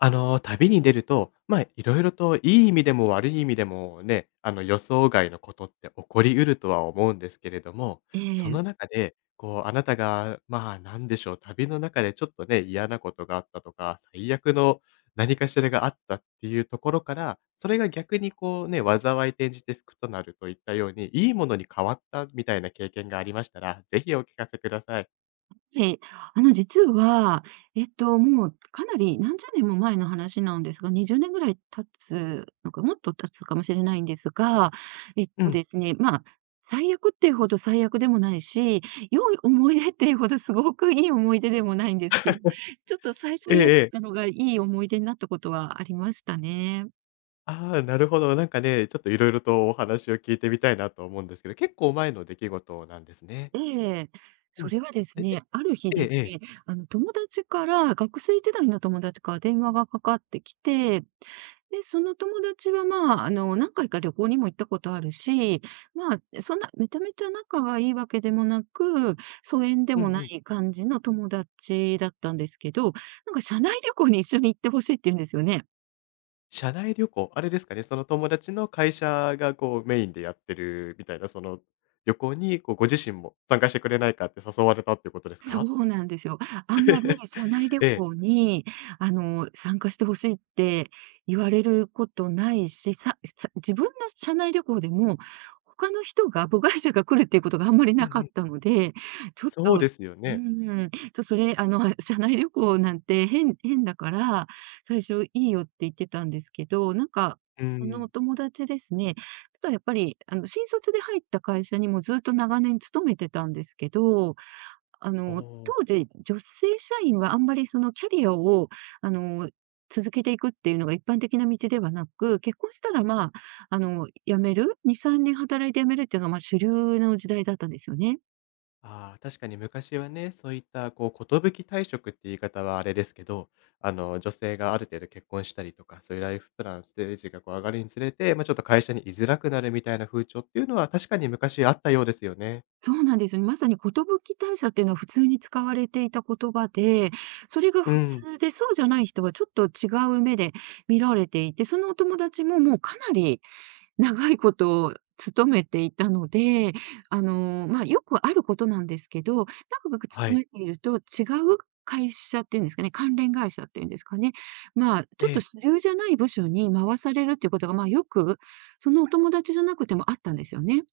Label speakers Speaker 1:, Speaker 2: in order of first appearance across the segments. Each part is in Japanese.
Speaker 1: 旅に出ると、いろいろといい意味でも悪い意味でもね、予想外のことって起こりうるとは思うんですけれども、
Speaker 2: え
Speaker 1: そ
Speaker 2: え、
Speaker 1: の中で、こう、あなたが、まあ、なんでしょう、旅の中でちょっとね、嫌なことがあったとか、最悪の何かしらがあったっていうところから、それが逆にこうね、災い転じて福となるといったように、いいものに変わったみたいな経験がありましたら、ぜひお聞かせください。
Speaker 2: はい。実は、もうかなり何十年も前の話なんですが、20年ぐらい経つのか、もっと経つかもしれないんですが、えっ
Speaker 1: う
Speaker 2: と
Speaker 1: ん。
Speaker 2: ですね、まあ、最悪っていうほど最悪でもないし、良い思い出っていうほどすごくいい思い出でもないんですけど、ちょっと最
Speaker 1: え
Speaker 2: 初
Speaker 1: え
Speaker 2: 嫌だっ
Speaker 1: ええ。
Speaker 2: たのがいい思い出になったことはありましたね。
Speaker 1: ああ、なるほど。なんかね、ちょっといろいろとお話を聞いてみたいなと思うんですけど、結構前の出来事なんですね。
Speaker 2: ええ。
Speaker 1: う
Speaker 2: そ
Speaker 1: ん。
Speaker 2: れはです
Speaker 1: え、
Speaker 2: ね、ある日
Speaker 1: ええ
Speaker 2: です
Speaker 1: ええ。
Speaker 2: ね、友達から、学生時代の友達から電話がかかってきて、で、その友達は、何回か旅行にも行ったことあるし、そんなめちゃめちゃ仲がいいわけでもなく、疎遠で
Speaker 1: うん
Speaker 2: もな
Speaker 1: うん。
Speaker 2: い感じの友達だったんですけど、なんか社内旅行に一緒に行ってほしいって言うんですよね。
Speaker 1: 社内旅行、あれですかね、その友達の会社がこうメインでやってるみたいな、その旅行にこうご自身も参加してくれないかって誘われたっていうことです
Speaker 2: そ
Speaker 1: か？
Speaker 2: うなんですよ。あんまり社内 旅
Speaker 1: ええ。
Speaker 2: 行に、参加してほしいって言われることないし、自分の社内旅行でも、他の人が母会社が来るっていうことがあんまり
Speaker 1: うん
Speaker 2: なか
Speaker 1: うん。
Speaker 2: ったので、ちょっ
Speaker 1: そ
Speaker 2: と
Speaker 1: う
Speaker 2: う
Speaker 1: ですよね。
Speaker 2: ん、ちょっとそれ、あの、社内旅行なんて変だから、最初いいよって言ってたんですけど、
Speaker 1: うー
Speaker 2: その
Speaker 1: ん。
Speaker 2: お友達ですね、ちょっとやっぱり、新卒で入った会社にもずっと長年勤めてたんですけど、
Speaker 1: お。
Speaker 2: 当時、女性社員はあんまりそのキャリアを、あの、続けていくっていうのが一般的な道ではなく、結婚したら、まあ、あの、辞める、2、3年働いて辞めるっていうのが、主流の時代だったんですよね。
Speaker 1: ああ、確かに昔はね、そういったこう寿退職って言い方はあれですけど、女性がある程度結婚したりとか、そういうライフプラン、ステージがこう上がるにつれて、まあ、ちょっと会社に居づらくなるみたいな風潮っていうのは確かに昔あったようですよね。
Speaker 2: そうなんですよね。まさに寿退社っていうのは普通に使われていた言葉で、それが
Speaker 1: う
Speaker 2: 普
Speaker 1: ん。
Speaker 2: 通で、そうじゃない人はちょっと違う目で見られていて、そのお友達ももうかなり長いこと勤めていたので、よくあることなんですけど、長く
Speaker 1: は
Speaker 2: 勤
Speaker 1: い。
Speaker 2: めていると違う会社っていうんですかね、関連会社っていうんですかね、ちょっ
Speaker 1: え
Speaker 2: と
Speaker 1: え、
Speaker 2: 主流じゃない部署に回されるっていうことが、よく、そのお友達じゃなくてもあったんですよね。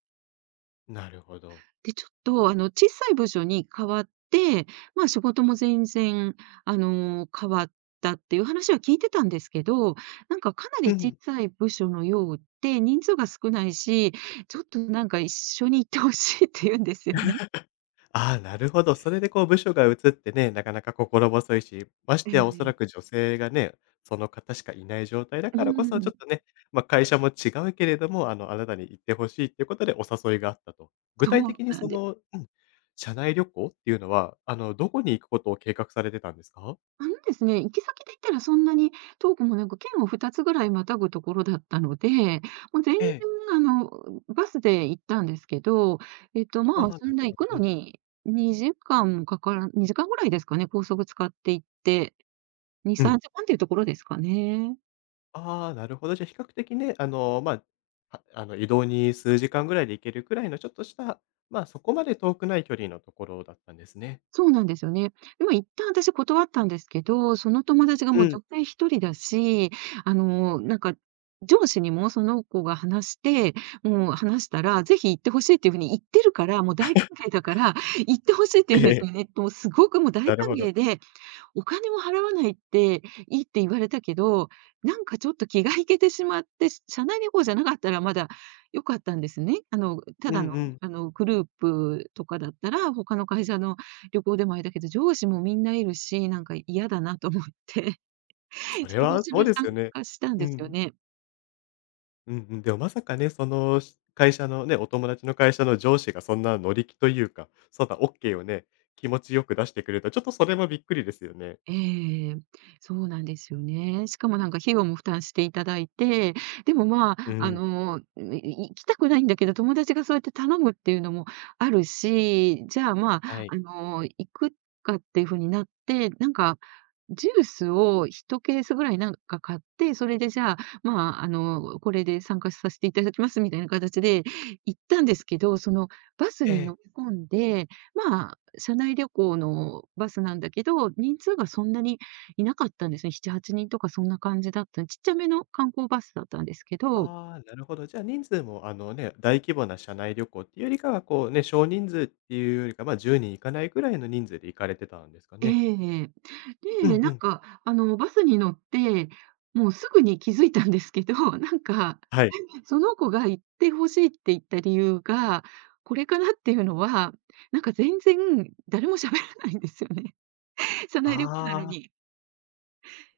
Speaker 1: なるほど。
Speaker 2: で、ちょっとあの小さい部署に変わって、仕事も全然変わったっていう話は聞いてたんですけど、なんかかな
Speaker 1: う
Speaker 2: り小
Speaker 1: ん。
Speaker 2: さい部署のようで、人数が少ないし、ちょっとなんか一緒に行ってほしいって言うんですよね。
Speaker 1: ああ、なるほど。それでこう部署が移ってね、なかなか心細いし、まし
Speaker 2: え
Speaker 1: てやおそら
Speaker 2: え。
Speaker 1: く女性がね、その方しかいない状態だ
Speaker 2: う
Speaker 1: からこそ、ちょ
Speaker 2: ん、
Speaker 1: っとね、まあ、会社も違うけれども、あなたに行ってほしいっていうことでお誘いがあったと。具
Speaker 2: そ
Speaker 1: 体
Speaker 2: う
Speaker 1: 的に
Speaker 2: な
Speaker 1: そ
Speaker 2: んで
Speaker 1: の
Speaker 2: す。
Speaker 1: うん、社内旅行っていうのは、どこに行くことを計画されてたんですか？
Speaker 2: 行き先で言ったらそんなに遠くもなく、県を2つぐらいまたぐところだったので、もう全然
Speaker 1: ええ。
Speaker 2: あの、バスで行ったんですけど、
Speaker 1: ああ、
Speaker 2: そ
Speaker 1: な
Speaker 2: ん
Speaker 1: る
Speaker 2: な
Speaker 1: ほ
Speaker 2: 行
Speaker 1: ど。
Speaker 2: く
Speaker 1: う
Speaker 2: の
Speaker 1: ん。
Speaker 2: に2時間ぐらいですかね、高速使って行って、2、
Speaker 1: うん。
Speaker 2: 3時間っていうところですかね。
Speaker 1: ああ、なるほど。じゃあ、比較的ね、あの、まあ、あの、移動に数時間ぐらいで行けるくらいのちょっとした、まあ、そこまで遠くない距離のところだったんですね。
Speaker 2: そうなんですよね。で、一旦私断ったんですけど、その友達が
Speaker 1: う
Speaker 2: もう
Speaker 1: ん。
Speaker 2: 女性一人だし、あの、なんか、上司にもその子が話して、もう話したら、ぜひ行ってほしいっていうふうに言ってるから、もう大歓迎だから、行ってほしいって
Speaker 1: え
Speaker 2: 言うんです
Speaker 1: え、
Speaker 2: よね。もうすごくもう大
Speaker 1: なる
Speaker 2: 歓
Speaker 1: ほど。
Speaker 2: 迎で、お金も払わないっていいって言われたけど、なんかちょっと気が引けてしまって、社内旅行じゃなかったらまだ良かったんですね。
Speaker 1: う
Speaker 2: た
Speaker 1: ん
Speaker 2: だの、
Speaker 1: うん。
Speaker 2: グループとかだったら、他の会社の旅行でもあれだけど、上司もみんないるし、なんか嫌だなと思って、
Speaker 1: そ れ
Speaker 2: しぶ
Speaker 1: は
Speaker 2: し
Speaker 1: そう
Speaker 2: ぶ
Speaker 1: ですよ
Speaker 2: 参
Speaker 1: ね。
Speaker 2: 加したん
Speaker 1: う
Speaker 2: ですよ
Speaker 1: ん。
Speaker 2: ね。
Speaker 1: うんうん。でもまさかね、その、会社のね、お友達の会社の上司がそんな乗り気というか、そんなオッケーをね、気持ちよく出してくれると、ちょっとそれもびっくりですよね。
Speaker 2: ええ、そうなんですよね。しかもなんか費用も負担していただいて、でもま
Speaker 1: う
Speaker 2: あ、あ
Speaker 1: ん、
Speaker 2: の、いい行きたくないんだけど、友達がそうやって頼むっていうのもあるし、じゃあ、
Speaker 1: はい。
Speaker 2: 行くかっていう風になって、ジュースを一ケースぐらい買って、それでじゃあ、これで参加させていただきますみたいな形で行ったんですけど、そのバス
Speaker 1: え
Speaker 2: に
Speaker 1: え。
Speaker 2: 乗り込んで、ま社内旅行のバスなんだけど、人数がそんなにいなかったんですね。7、8人とかそんな感じだったちっちゃめの観光バスだったんですけど、
Speaker 1: ああ、なるほど。じゃあ人数もあのね、大規模な社内旅行っていうよりかは、こうね、少人数っていうよりか、ま、10人いかないぐらいの人数で行かれてたんですか
Speaker 2: え
Speaker 1: ね？
Speaker 2: え。
Speaker 1: う
Speaker 2: で、
Speaker 1: んうん。
Speaker 2: バスに乗って、もうすぐに気づいたんですけど、
Speaker 1: はい。
Speaker 2: その子が行ってほしいって言った理由が、これかなっていうのは、全然誰も喋らないんですよね。社内旅行なの
Speaker 1: ああ。
Speaker 2: に。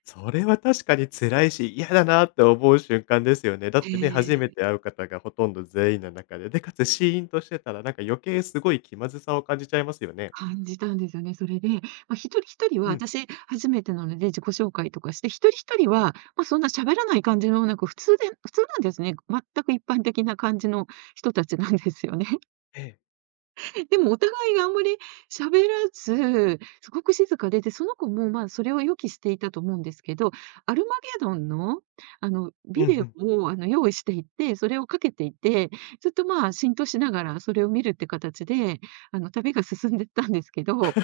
Speaker 1: それは確かに辛いし、嫌だなって思う瞬間ですよね。だってね、初
Speaker 2: え
Speaker 1: め
Speaker 2: え。
Speaker 1: て会う方がほとんど全員の中で、で、かつシーンとしてたら、なんか余計すごい気まずさを感じちゃいますよね。
Speaker 2: 感じたんですよね。それで、一人一人は
Speaker 1: うん。
Speaker 2: 私初めてなので自己紹介とかして、一人一人は、そんな喋らない感じの普通で普通なんですね。全く一般的な感じの人たちなんですよね。
Speaker 1: ええ。
Speaker 2: でもお互いがあんまり喋らず、すごく静かで、で、その子も、それを予期していたと思うんですけど、アルマゲドンの、
Speaker 1: うん
Speaker 2: ビ
Speaker 1: う
Speaker 2: デ
Speaker 1: ん。
Speaker 2: オを、用意していて、それをかけていて、ずっと、浸透しながらそれを見るって形で、旅が進んでったんですけど、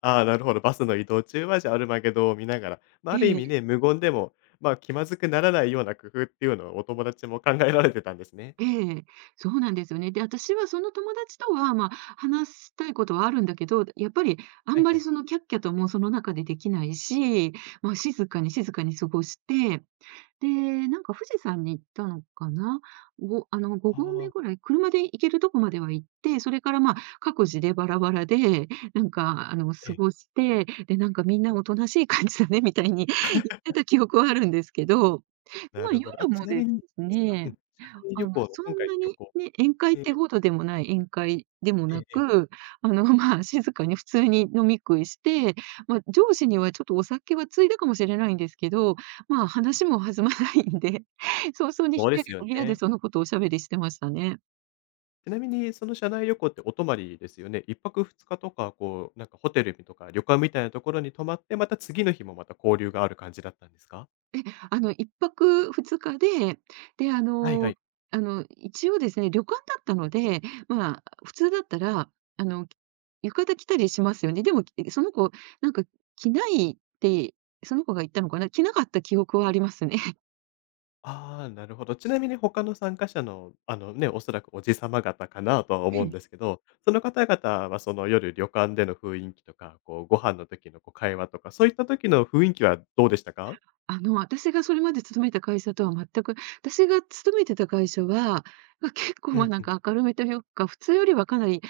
Speaker 1: ああ、なるほど。バスの移動中は、じゃあ、アルマゲドンを見ながら、まあ、ある意
Speaker 2: え
Speaker 1: 味
Speaker 2: え、
Speaker 1: ね、無言でも、まあ、気まずくならないような工夫っていうのをお友達も考えられてたんですね。
Speaker 2: ええ、そうなんですよね。で、私はその友達とは、話したいことはあるんだけど、やっぱりあ
Speaker 1: は
Speaker 2: ん
Speaker 1: い
Speaker 2: ま
Speaker 1: は
Speaker 2: り
Speaker 1: い。
Speaker 2: そのキャッキャともその中でできないし、静かに静かに過ごして、で、なんか富士山に行ったのかな、ごあの、5
Speaker 1: あ
Speaker 2: 合目
Speaker 1: あ、
Speaker 2: ぐらい、車で行けるとこまでは行って、それから各自でバラバラで、
Speaker 1: え
Speaker 2: 過
Speaker 1: え、
Speaker 2: ごして、で、なんかみんなおとなしい感じだねみたいに 言ってた記憶はあるんですけど、
Speaker 1: なるほど。あ、
Speaker 2: 夜
Speaker 1: ち
Speaker 2: も
Speaker 1: な
Speaker 2: で
Speaker 1: みに
Speaker 2: す
Speaker 1: ですか、うん、
Speaker 2: ね、
Speaker 1: 社内旅行の
Speaker 2: そ
Speaker 1: 今回
Speaker 2: ん
Speaker 1: の
Speaker 2: な
Speaker 1: 旅
Speaker 2: に
Speaker 1: 行
Speaker 2: ね、宴会っ
Speaker 1: ええ、
Speaker 2: てほどでもない宴会でも
Speaker 1: え
Speaker 2: な
Speaker 1: えええ。
Speaker 2: く、あの、静かに普通に飲み食いして、上司にはちょっとお酒はついだかもしれないんですけど、話も弾まないんで、早々に引
Speaker 1: そ
Speaker 2: き
Speaker 1: うで
Speaker 2: 上
Speaker 1: す
Speaker 2: げ
Speaker 1: よ
Speaker 2: て部屋で
Speaker 1: ね。
Speaker 2: そのことをおしゃべりしてましたね。
Speaker 1: ちなみに、その社内旅行ってお泊まりですよね。1泊2日とか、こう、なんかホテルとか旅館みたいなところに泊まって、また次の日もまた交流がある感じだったんですか？
Speaker 2: 1泊二日で、で、
Speaker 1: はいはい。
Speaker 2: 一応ですね、旅館だったので、普通だったら、あの、浴衣着たりしますよね。でも、その子、なんか着ないって、その子が言ったのかな、着なかった記憶はありますね。
Speaker 1: ああ、なるほど。ちなみに他の参加者の、ね、おそらくおじさま方かなとは思うんです けど、その方々はその夜旅館での雰囲気とか、こうご飯の時のこう会話とか、そういった時の雰囲気はどうでしたか？
Speaker 2: 私がそれまで勤めた会社とは全く、私が勤めてた会社は、結構、
Speaker 1: うんうん。
Speaker 2: 明るめというか、普通よりはかなり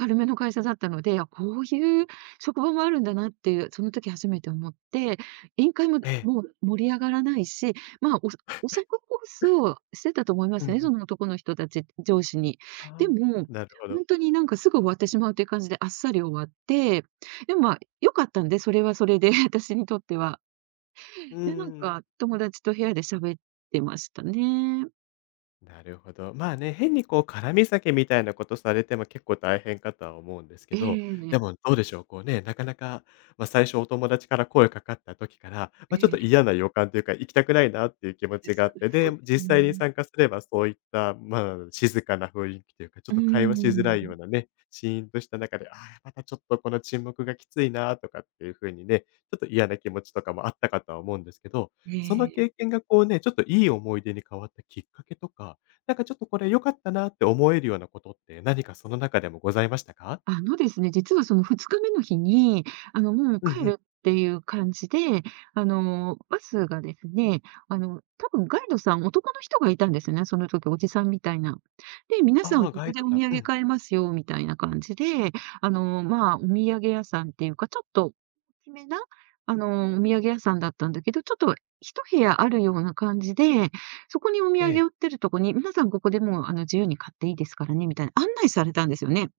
Speaker 2: 明るめの会社だったので、あ、こういう職場もあるんだなっていう、その時初めて思って、委員会も
Speaker 1: ええ。
Speaker 2: もう盛り上がらないし、まあ、おお酌コースをしてたと思いま
Speaker 1: うんう
Speaker 2: すね、
Speaker 1: ん。
Speaker 2: その男の人たち、上司に。
Speaker 1: ああ、
Speaker 2: でも、
Speaker 1: なるほど。
Speaker 2: 本当になんかすぐ終わってしまうという感じであっさり終わって、でも、良かったんで、それはそれで 私にとっては。
Speaker 1: うん
Speaker 2: で、
Speaker 1: うん。
Speaker 2: 友達と部屋で喋ってましたね。
Speaker 1: なるほど。まあね、変にこう絡み酒みたいなことされても結構大変かとは思うんですけ
Speaker 2: え
Speaker 1: ど、で
Speaker 2: え、
Speaker 1: もどうでしょう、こうね、なかなか、ま、最初お友達から声かかった時から、
Speaker 2: え
Speaker 1: ま、ちょっと
Speaker 2: え、
Speaker 1: 嫌な予感というか、行きたくないなっていう気持ち
Speaker 2: そ
Speaker 1: があって、
Speaker 2: そ
Speaker 1: で、
Speaker 2: うです
Speaker 1: 実際
Speaker 2: ね。
Speaker 1: に参加すればそういった、まあ、静かな雰囲気というか、ちょっ
Speaker 2: うー
Speaker 1: と会話しづらいよ
Speaker 2: ん、
Speaker 1: うなね、シーンとした中で、ああ、またちょっとこの沈黙がきついなとかっていう風にね、ちょっと嫌な気持ちとかもあったかとは思うんですけど、その
Speaker 2: え
Speaker 1: 経
Speaker 2: え。
Speaker 1: 験がこうね、ちょっといい思い出に変わったきっかけとか、なんかちょっとこれ良かったなって思えるようなことって何かその中でもございましたか？
Speaker 2: あのですね、実はその2日目の日に、もう
Speaker 1: うん
Speaker 2: 帰
Speaker 1: うん。
Speaker 2: るっていう感じで、バスがですね、多分ガイドさん、男の人がいたんですよね、その時、おじさんみたいな。で、皆さ
Speaker 1: あ
Speaker 2: ん、
Speaker 1: あ、
Speaker 2: こ
Speaker 1: ガイ
Speaker 2: こ
Speaker 1: ド
Speaker 2: でお
Speaker 1: さん。
Speaker 2: 土
Speaker 1: う
Speaker 2: 産
Speaker 1: ん。
Speaker 2: 買えますよ、みたいな感じで、まあ、お土産屋さんっていうか、ちょっと大きめな、お土産屋さんだったんだけど、ちょっと一部屋あるような感じで、そこにお土
Speaker 1: ええ。
Speaker 2: 産売ってるとこに、皆さんここでもう、自由に買っていいですからね、みたいな案内されたんですよね。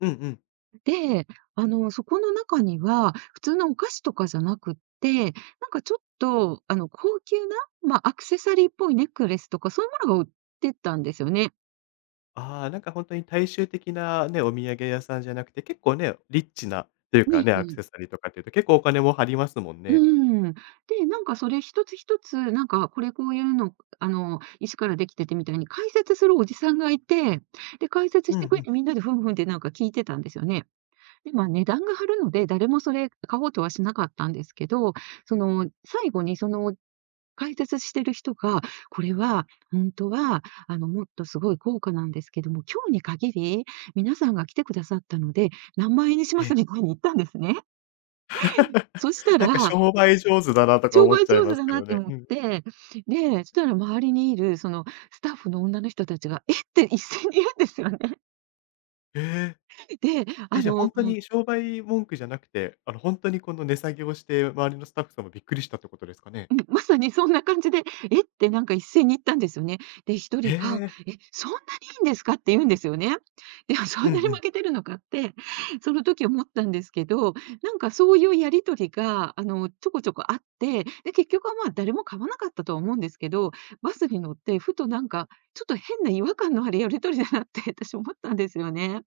Speaker 1: うんうん。
Speaker 2: で、あの、そこの中には、普通のお菓子とかじゃなくって、ちょっと、高級な、まあ、アクセサリーっぽいネックレスとか、そういうものが売ってたんですよね。
Speaker 1: ああ、なんか本当に大衆的なね、お土産屋さんじゃなくて、結構ね、リッチなというか
Speaker 2: ね
Speaker 1: ね、アク
Speaker 2: え、
Speaker 1: セサリーとかっていうと結構お金も張りますもん
Speaker 2: う
Speaker 1: ね。
Speaker 2: ん。で、なんかそれ一つ一つ、なんか、これこういうの、石からできててみたいに解説するおじさんがいて、で、解説
Speaker 1: う
Speaker 2: し
Speaker 1: んう
Speaker 2: てくれ
Speaker 1: ん。
Speaker 2: てみんなでふんふんってなんか聞いてたんですよね。で、まあ、値段が張るので、誰もそれ買おうとはしなかったんですけど、その、最後にその解説してる人が、これは本当は、もっとすごい高価なんですけども、今日に限り、皆さんが来てくださったので、何万円にし
Speaker 1: え
Speaker 2: ま
Speaker 1: え。
Speaker 2: すみたいに言ったんですね。そし た
Speaker 1: なんか
Speaker 2: ら、
Speaker 1: 商売上手だなとか
Speaker 2: 商
Speaker 1: 思っ
Speaker 2: 売
Speaker 1: ちゃい
Speaker 2: 上
Speaker 1: ま
Speaker 2: 手
Speaker 1: す
Speaker 2: だ
Speaker 1: け
Speaker 2: なっ
Speaker 1: ど
Speaker 2: て
Speaker 1: ね。
Speaker 2: 思っ
Speaker 1: うん。
Speaker 2: て、で、そしたら周りにいるそのスタッフの女の人たちが、えって一斉に言うんですよね。
Speaker 1: へえ。
Speaker 2: で、
Speaker 1: え、
Speaker 2: あ
Speaker 1: じゃあ、
Speaker 2: の
Speaker 1: 本当に商売文句じゃなくて、本当にこの値下げをして、周りのスタッフさんもびっくりしたってことですかね？
Speaker 2: うん、まさにそんな感じで、えってなんか一斉に言ったんですよね。で、一
Speaker 1: へ
Speaker 2: 人が、
Speaker 1: え。
Speaker 2: え、そんなにいいんですかって言うんですよね。でも そ
Speaker 1: う
Speaker 2: ん
Speaker 1: ん
Speaker 2: なに
Speaker 1: う
Speaker 2: 負
Speaker 1: ん。
Speaker 2: けてるのかって、その時思ったんですけど、なんかそういうやり取りが、ちょこちょこあって、で、結局はまあ誰も買わなかったとは思うんですけど、バスに乗ってふとなんか、ちょっと変な違和感のあるやり取りだなって私思ったんですよね。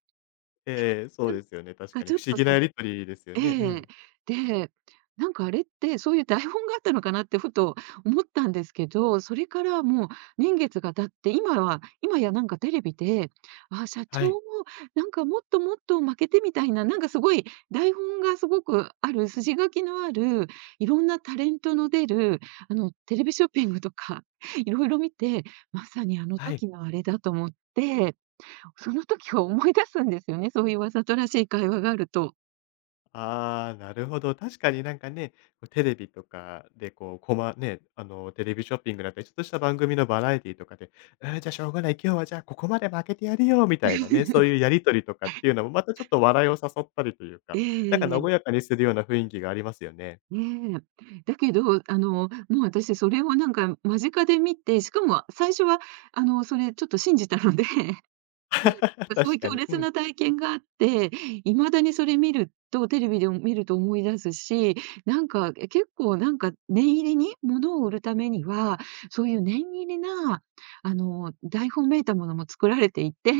Speaker 1: ええ、そう
Speaker 2: なん
Speaker 1: ですよね、確
Speaker 2: か
Speaker 1: かに
Speaker 2: ちょっ
Speaker 1: 不思
Speaker 2: と
Speaker 1: 議な
Speaker 2: その
Speaker 1: やり取りですよね。う
Speaker 2: ええ。
Speaker 1: ん。
Speaker 2: で、なんかあれって、そういう台本があったのかなってふと思ったんですけど、それからもう年月が経って、今は今やなんかテレビで、あ社
Speaker 1: は
Speaker 2: 長
Speaker 1: い。
Speaker 2: もなんかもっともっと負けてみたいな、なんかすごい台本がすごくある、筋書きのある、いろんなタレントの出る、テレビショッピングとか、いろいろ見て、まさにあの
Speaker 1: はい。
Speaker 2: 時のあれだと思って、その時を思い出すんですよね、そういうわざとらしい会話があると。
Speaker 1: ああ、なるほど。確かになんかね、こうテレビとかでこう、ね、テレビショッピングだったり、ちょっとした番組のバラエティとかで、「うん、じゃ、あしょうがない、今日はじゃあここまで負けてやるよ」みたいなね、そういうやり取りとかっていうのも、またちょっと笑いを誘ったりというか、なんか
Speaker 2: え
Speaker 1: 和
Speaker 2: え、
Speaker 1: やかにするような雰囲気がありますよね。
Speaker 2: ねえ。だけど、あの、もう私それをなんか間近で見て、しかも最初はそれちょっと信じたので、 そう
Speaker 1: 確
Speaker 2: いう
Speaker 1: か
Speaker 2: 強
Speaker 1: に。う
Speaker 2: 烈
Speaker 1: ん。
Speaker 2: な体験があって、いまだにそれ見ると、テレビでも見ると思い出すし、なんか、え、結構なんか念入りに物を売るためには、そういう念入りな、台本めいたものも作られていて、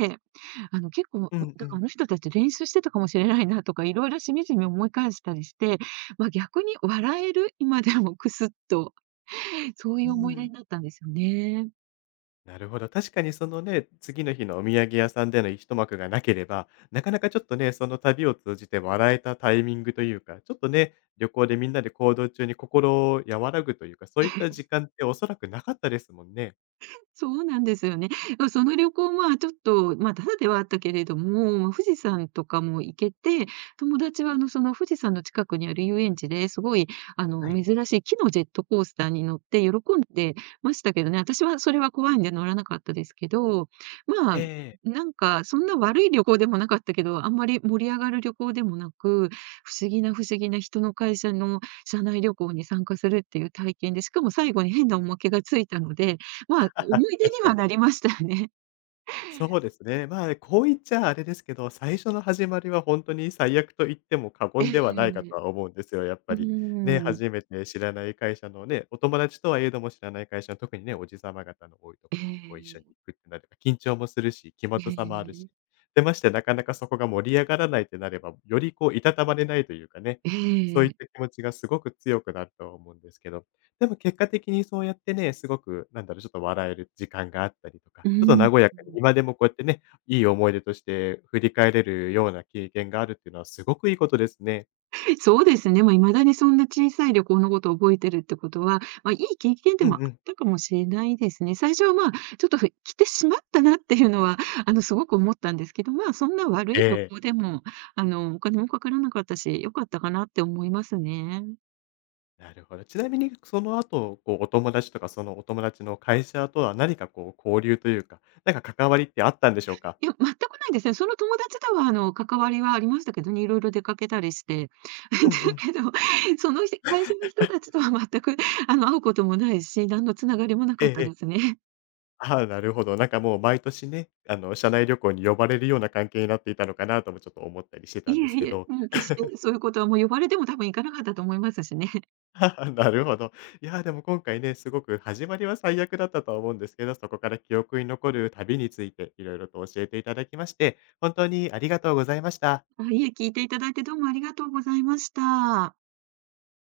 Speaker 2: 結構、
Speaker 1: うんう
Speaker 2: だからあ
Speaker 1: ん。
Speaker 2: の人たち練習してたかもしれないなとか、いろいろしみじみ思い返したりして、ま、逆に笑える、今でもクスッと、そうい
Speaker 1: う
Speaker 2: う思い出に
Speaker 1: ん。
Speaker 2: なったんですよね。
Speaker 1: なるほど。確かにそのね、次の日のお土産屋さんでの一幕がなければ、なかなかちょっとね、その旅を通じて笑えたタイミングというか、ちょっとね、旅行でみんなで行動中に心を和らぐというか、そういった時間っておそらくなかったですもんね。
Speaker 2: そうなんですよね。ま、その旅行はちょっと、まあ、タダではあったけれども、まあ富士山とかも行けて、友達はその富士山の近くにある遊園地ですごい
Speaker 1: はい。
Speaker 2: 珍しい木のジェットコースターに乗って喜んでましたけどね、私はそれは怖いんで乗らなかったですけど、ま
Speaker 1: え
Speaker 2: あ、
Speaker 1: え、
Speaker 2: なんかそんな悪い旅行でもなかったけど、あんまり盛り上がる旅行でもなく、不思議な不思議な人の会社の社内旅行に参加するっていう体験で、しかも最後に変なおまけがついたので、まあ、思い出
Speaker 1: 確
Speaker 2: に
Speaker 1: か
Speaker 2: は
Speaker 1: に。
Speaker 2: なりましたよね。
Speaker 1: そうですね。まあ、こう言っちゃあれですけど、最初の始まりは本当に最悪と言っても過
Speaker 2: え
Speaker 1: 言
Speaker 2: え。
Speaker 1: ではないかと は思うんですよ、やっ
Speaker 2: う
Speaker 1: ぱり。ね、
Speaker 2: ーん。
Speaker 1: 初めて知らない会社のね、お友達とはいえども知らない会社の特にね、おじさま方の多いと
Speaker 2: え
Speaker 1: ころにこう一緒に行
Speaker 2: え、
Speaker 1: くってなれば、緊張もするし、気まず
Speaker 2: え
Speaker 1: さもあるし。
Speaker 2: え、
Speaker 1: で、まして、なかなかそこが盛り上がらないってなれば、よりこういたたまれないというかね、
Speaker 2: え
Speaker 1: そういった
Speaker 2: え。
Speaker 1: 気持ちがすごく強くなるとは思うんですけど。でも結果的にそうやってね、すごく、なんだろう、ちょっと笑える時間があったりとか、
Speaker 2: う
Speaker 1: ちょっと
Speaker 2: ん。
Speaker 1: 和やかに、今でもこうやってね、いい思い出として振り返れるような経験があるっていうのはすごくいいことですね。
Speaker 2: そうですね、ま、未だにそんな小さい旅行のことを覚えてるってことは、ま、いい経験で
Speaker 1: うん
Speaker 2: もあっ
Speaker 1: うん。
Speaker 2: たかもしれないですね。最初は、まあ、ちょっとふ来てしまったなっていうのは、すごく思ったんですけど、まあ、そんな悪
Speaker 1: え
Speaker 2: い旅
Speaker 1: え、
Speaker 2: 行でも、お金もかからなかったし、良かったかなって思いますね。
Speaker 1: なるほど。ちなみにその後、こうお友達とか、そのお友達の会社とは何かこう交流というか、なんか関わりってあったんでしょうか？
Speaker 2: いや、全くないですね。その友達とは関わりはありましたけどね、いろいろ出かけたりして。だ
Speaker 1: うんうん。
Speaker 2: けど、その人会社の人たちとは全く会うこともないし、何のつながりもな
Speaker 1: え
Speaker 2: か
Speaker 1: え
Speaker 2: った
Speaker 1: え
Speaker 2: で
Speaker 1: え。
Speaker 2: すね。
Speaker 1: ああ、なるほど。なんかもう毎年ね、社内旅行に呼ばれるような関係になっていたのかなともちょっと思ったりしてた
Speaker 2: い
Speaker 1: んで
Speaker 2: え
Speaker 1: すけ
Speaker 2: いえ、
Speaker 1: ど。
Speaker 2: もう決してそういうことはもう呼ばれても多分行かなかったと思いますしね。
Speaker 1: なるほど。いやー、でも今回ね、すごく始まりは最悪だったとは思うんですけど、そこから記憶に残る旅についていろいろと教えていただきまして、本当にありがとうございました。
Speaker 2: あ、いえ、聞いていただいてどうもありがとうございました。